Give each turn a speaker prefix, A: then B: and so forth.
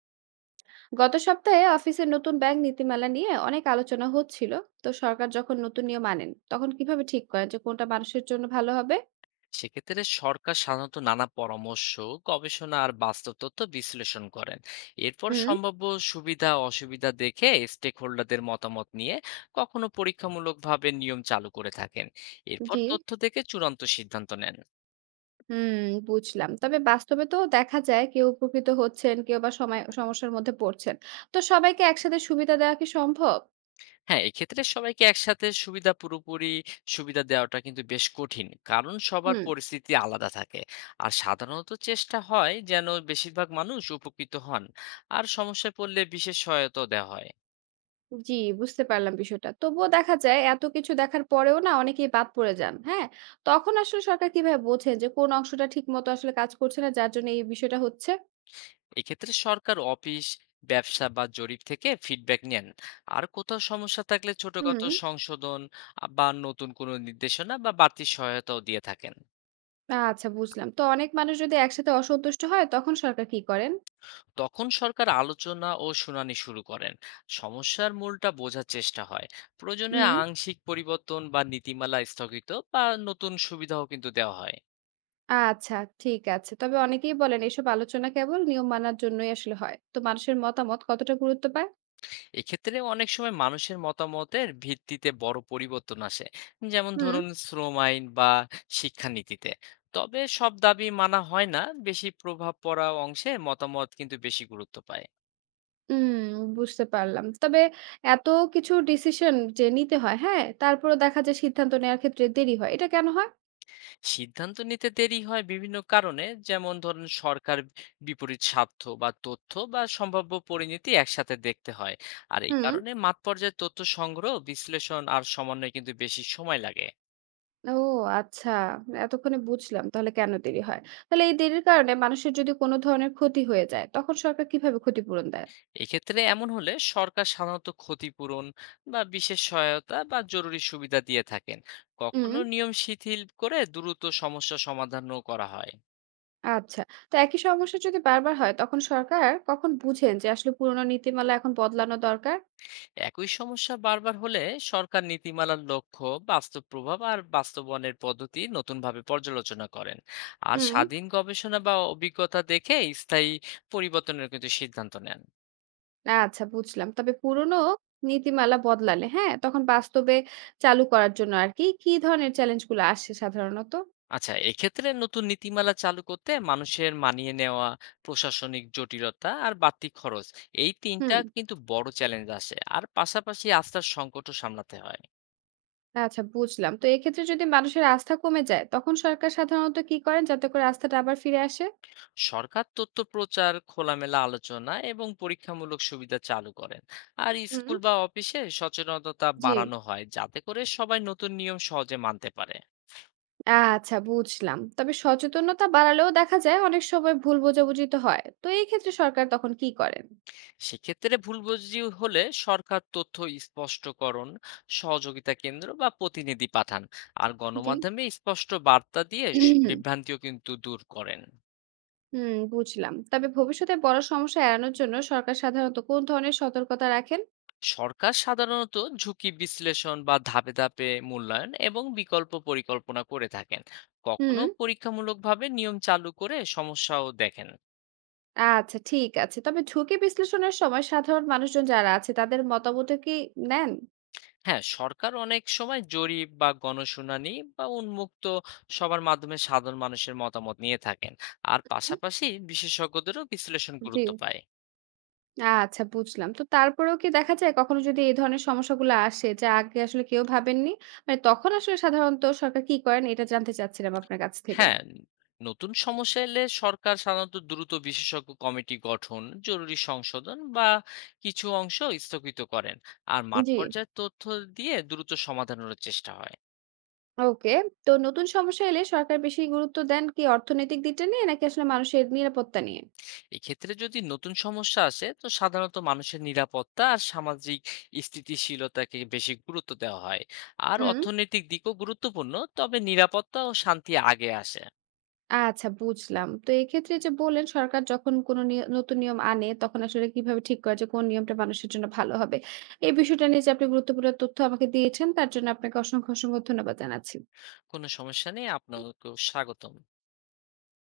A: গত সপ্তাহে অফিসের নতুন ব্যাংক নীতিমালা নিয়ে অনেক আলোচনা হচ্ছিল। তো সরকার যখন নতুন নিয়ম আনেন তখন কিভাবে ঠিক করেন যে কোনটা মানুষের জন্য ভালো হবে?
B: সেক্ষেত্রে সরকার সাধারণত নানা পরামর্শ, গবেষণা আর বাস্তব তথ্য বিশ্লেষণ করেন। এরপর
A: হুম।
B: সম্ভাব্য সুবিধা অসুবিধা দেখে, স্টেক হোল্ডারদের মতামত নিয়ে কখনো পরীক্ষামূলকভাবে নিয়ম চালু করে থাকেন। এরপর
A: জি।
B: তথ্য দেখে চূড়ান্ত সিদ্ধান্ত নেন।
A: হুম। বুঝলাম, তবে বাস্তবে তো দেখা যায় কেউ উপকৃত হচ্ছেন কেউ বা সময় সমস্যার মধ্যে পড়ছেন। তো সবাইকে একসাথে সুবিধা দেওয়া কি সম্ভব?
B: হ্যাঁ, এক্ষেত্রে সবাইকে একসাথে সুবিধা পুরোপুরি সুবিধা দেওয়াটা কিন্তু বেশ কঠিন, কারণ
A: হুম।
B: সবার পরিস্থিতি আলাদা থাকে। আর সাধারণত চেষ্টা হয় যেন বেশিরভাগ মানুষ উপকৃত হন, আর সমস্যায় পড়লে বিশেষ সহায়তা দেওয়া হয়।
A: জি। বুঝতে পারলাম বিষয়টা, তবুও দেখা যায় এত কিছু দেখার পরেও না অনেকেই বাদ পড়ে যান, হ্যাঁ? তখন আসলে সরকার কিভাবে বোঝেন যে কোন অংশটা ঠিক মতো আসলে কাজ করছে না, যার জন্য এই বিষয়টা হচ্ছে?
B: এক্ষেত্রে সরকার অফিস, ব্যবসা বা জরিপ থেকে ফিডব্যাক নেন। আর কোথাও সমস্যা থাকলে
A: হুম।
B: ছোটখাটো সংশোধন বা নতুন কোনো নির্দেশনা বা বাড়তি সহায়তাও দিয়ে থাকেন।
A: আচ্ছা বুঝলাম। তো অনেক মানুষ যদি একসাথে অসন্তুষ্ট হয় তখন সরকার কি করেন?
B: তখন সরকার আলোচনা ও শুনানি শুরু করেন, সমস্যার মূলটা বোঝার চেষ্টা হয়। প্রয়োজনে
A: হুম।
B: আংশিক পরিবর্তন বা নীতিমালা স্থগিত বা নতুন সুবিধাও কিন্তু দেওয়া হয়।
A: আচ্ছা, ঠিক আছে। তবে অনেকেই বলেন এসব আলোচনা কেবল নিয়ম মানার জন্যই আসলে হয়। তো মানুষের মতামত কতটা গুরুত্ব পায়?
B: এক্ষেত্রে অনেক সময় মানুষের মতামতের ভিত্তিতে বড় পরিবর্তন আসে, যেমন
A: হুম।
B: ধরুন শ্রম আইন বা শিক্ষানীতিতে। তবে সব দাবি মানা হয় না, বেশি প্রভাব পড়া অংশের মতামত কিন্তু বেশি গুরুত্ব পায়।
A: হুম, বুঝতে পারলাম। তবে এত কিছু ডিসিশন যে নিতে হয়, হ্যাঁ? তারপরেও দেখা যায় সিদ্ধান্ত নেওয়ার ক্ষেত্রে দেরি হয়। এটা কেন হয়?
B: সিদ্ধান্ত নিতে দেরি হয় বিভিন্ন কারণে, যেমন ধরুন সরকার বিপরীত স্বার্থ বা তথ্য বা সম্ভাব্য পরিণতি একসাথে দেখতে হয়। আর এই
A: হুম।
B: কারণে মাঠ পর্যায়ে তথ্য সংগ্রহ, বিশ্লেষণ আর সমন্বয় কিন্তু বেশি সময় লাগে।
A: ও আচ্ছা। এতক্ষণে বুঝলাম তাহলে কেন দেরি হয়। তাহলে এই দেরির কারণে মানুষের যদি কোনো ধরনের ক্ষতি হয়ে যায় তখন সরকার কিভাবে ক্ষতিপূরণ দেয়?
B: এক্ষেত্রে এমন হলে সরকার সাধারণত ক্ষতিপূরণ বা বিশেষ সহায়তা বা জরুরি সুবিধা দিয়ে থাকেন।
A: হুম।
B: কখনো নিয়ম শিথিল করে দ্রুত সমস্যা সমাধানও করা হয়।
A: আচ্ছা। তো একই সমস্যা যদি বারবার হয় তখন সরকার কখন বুঝেন যে আসলে পুরনো নীতিমালা এখন বদলানো দরকার?
B: একই সমস্যা বারবার হলে সরকার নীতিমালার লক্ষ্য, বাস্তব প্রভাব আর বাস্তবায়নের পদ্ধতি নতুনভাবে পর্যালোচনা করেন। আর
A: হুম।
B: স্বাধীন গবেষণা বা অভিজ্ঞতা দেখে স্থায়ী পরিবর্তনের কিন্তু সিদ্ধান্ত নেন।
A: আচ্ছা বুঝলাম। তবে পুরনো নীতিমালা বদলালে, হ্যাঁ? তখন বাস্তবে চালু করার জন্য আরকি কি কি ধরনের চ্যালেঞ্জগুলো আসে সাধারণত?
B: আচ্ছা, এক্ষেত্রে নতুন নীতিমালা চালু করতে মানুষের মানিয়ে নেওয়া, প্রশাসনিক জটিলতা আর বাড়তি খরচ, এই ৩ টা
A: হুম।
B: কিন্তু বড় চ্যালেঞ্জ আসে। আর পাশাপাশি আস্থার সংকটও সামলাতে হয়।
A: আচ্ছা বুঝলাম। তো এক্ষেত্রে যদি মানুষের আস্থা কমে যায় তখন সরকার সাধারণত কি করেন যাতে করে আস্থাটা আবার ফিরে আসে?
B: সরকার তথ্য প্রচার, খোলামেলা আলোচনা এবং পরীক্ষামূলক সুবিধা চালু করেন। আর
A: হুম।
B: স্কুল বা অফিসে সচেতনতা
A: জি।
B: বাড়ানো হয় যাতে করে সবাই নতুন নিয়ম সহজে মানতে পারে।
A: আচ্ছা বুঝলাম। তবে সচেতনতা বাড়ালেও দেখা যায় অনেক সময় ভুল বোঝাবুঝি তো হয়। তো এই ক্ষেত্রে সরকার তখন কি করেন?
B: সেক্ষেত্রে ভুল বুঝি হলে সরকার তথ্য স্পষ্টকরণ, সহযোগিতা কেন্দ্র বা প্রতিনিধি পাঠান। আর
A: জি।
B: গণমাধ্যমে স্পষ্ট বার্তা দিয়ে বিভ্রান্তিও কিন্তু দূর করেন।
A: হুম, বুঝলাম। তবে ভবিষ্যতে বড় সমস্যা এড়ানোর জন্য সরকার সাধারণত কোন ধরনের সতর্কতা রাখেন?
B: সরকার সাধারণত ঝুঁকি বিশ্লেষণ বা ধাপে ধাপে মূল্যায়ন এবং বিকল্প পরিকল্পনা করে থাকেন।
A: হুম,
B: কখনো পরীক্ষামূলকভাবে নিয়ম চালু করে সমস্যাও দেখেন।
A: আচ্ছা ঠিক আছে। তবে ঝুঁকি বিশ্লেষণের সময় সাধারণ মানুষজন যারা আছে তাদের মতামত কি নেন?
B: হ্যাঁ, সরকার অনেক সময় জরিপ বা গণশুনানি বা উন্মুক্ত সবার মাধ্যমে সাধারণ মানুষের মতামত নিয়ে থাকেন। আর
A: হুম,
B: পাশাপাশি বিশেষজ্ঞদেরও বিশ্লেষণ
A: জি।
B: গুরুত্ব পায়।
A: আচ্ছা বুঝলাম। তো তারপরেও কি দেখা যায় কখনো যদি এই ধরনের সমস্যাগুলো আসে যা আগে আসলে কেউ ভাবেননি? মানে তখন আসলে সাধারণত সরকার কি করেন এটা জানতে চাচ্ছিলাম আপনার কাছ থেকে।
B: হ্যাঁ, নতুন সমস্যা এলে সরকার সাধারণত দ্রুত বিশেষজ্ঞ কমিটি গঠন, জরুরি সংশোধন বা কিছু অংশ স্থগিত করেন। আর মাঠ
A: জি।
B: পর্যায়ে তথ্য দিয়ে দ্রুত সমাধানের চেষ্টা হয়।
A: ওকে। তো নতুন সমস্যা এলে সরকার বেশি গুরুত্ব দেন কি অর্থনৈতিক দিকটা নিয়ে নাকি আসলে মানুষের নিরাপত্তা নিয়ে?
B: এক্ষেত্রে যদি নতুন সমস্যা আসে, তো সাধারণত মানুষের নিরাপত্তা আর সামাজিক স্থিতিশীলতাকে বেশি গুরুত্ব দেওয়া হয়। আর
A: হুম।
B: অর্থনৈতিক দিকও গুরুত্বপূর্ণ, তবে নিরাপত্তা ও শান্তি আগে আসে।
A: আচ্ছা বুঝলাম। তো এক্ষেত্রে যে বললেন সরকার যখন কোনো নতুন নিয়ম আনে তখন আসলে কিভাবে ঠিক করে যে কোন নিয়মটা মানুষের জন্য ভালো হবে? এই বিষয়টা নিয়ে যে আপনি গুরুত্বপূর্ণ তথ্য আমাকে দিয়েছেন তার জন্য আপনাকে অসংখ্য, অসংখ্য ধন্যবাদ জানাচ্ছি।
B: কোনো সমস্যা নেই, আপনাকেও স্বাগতম।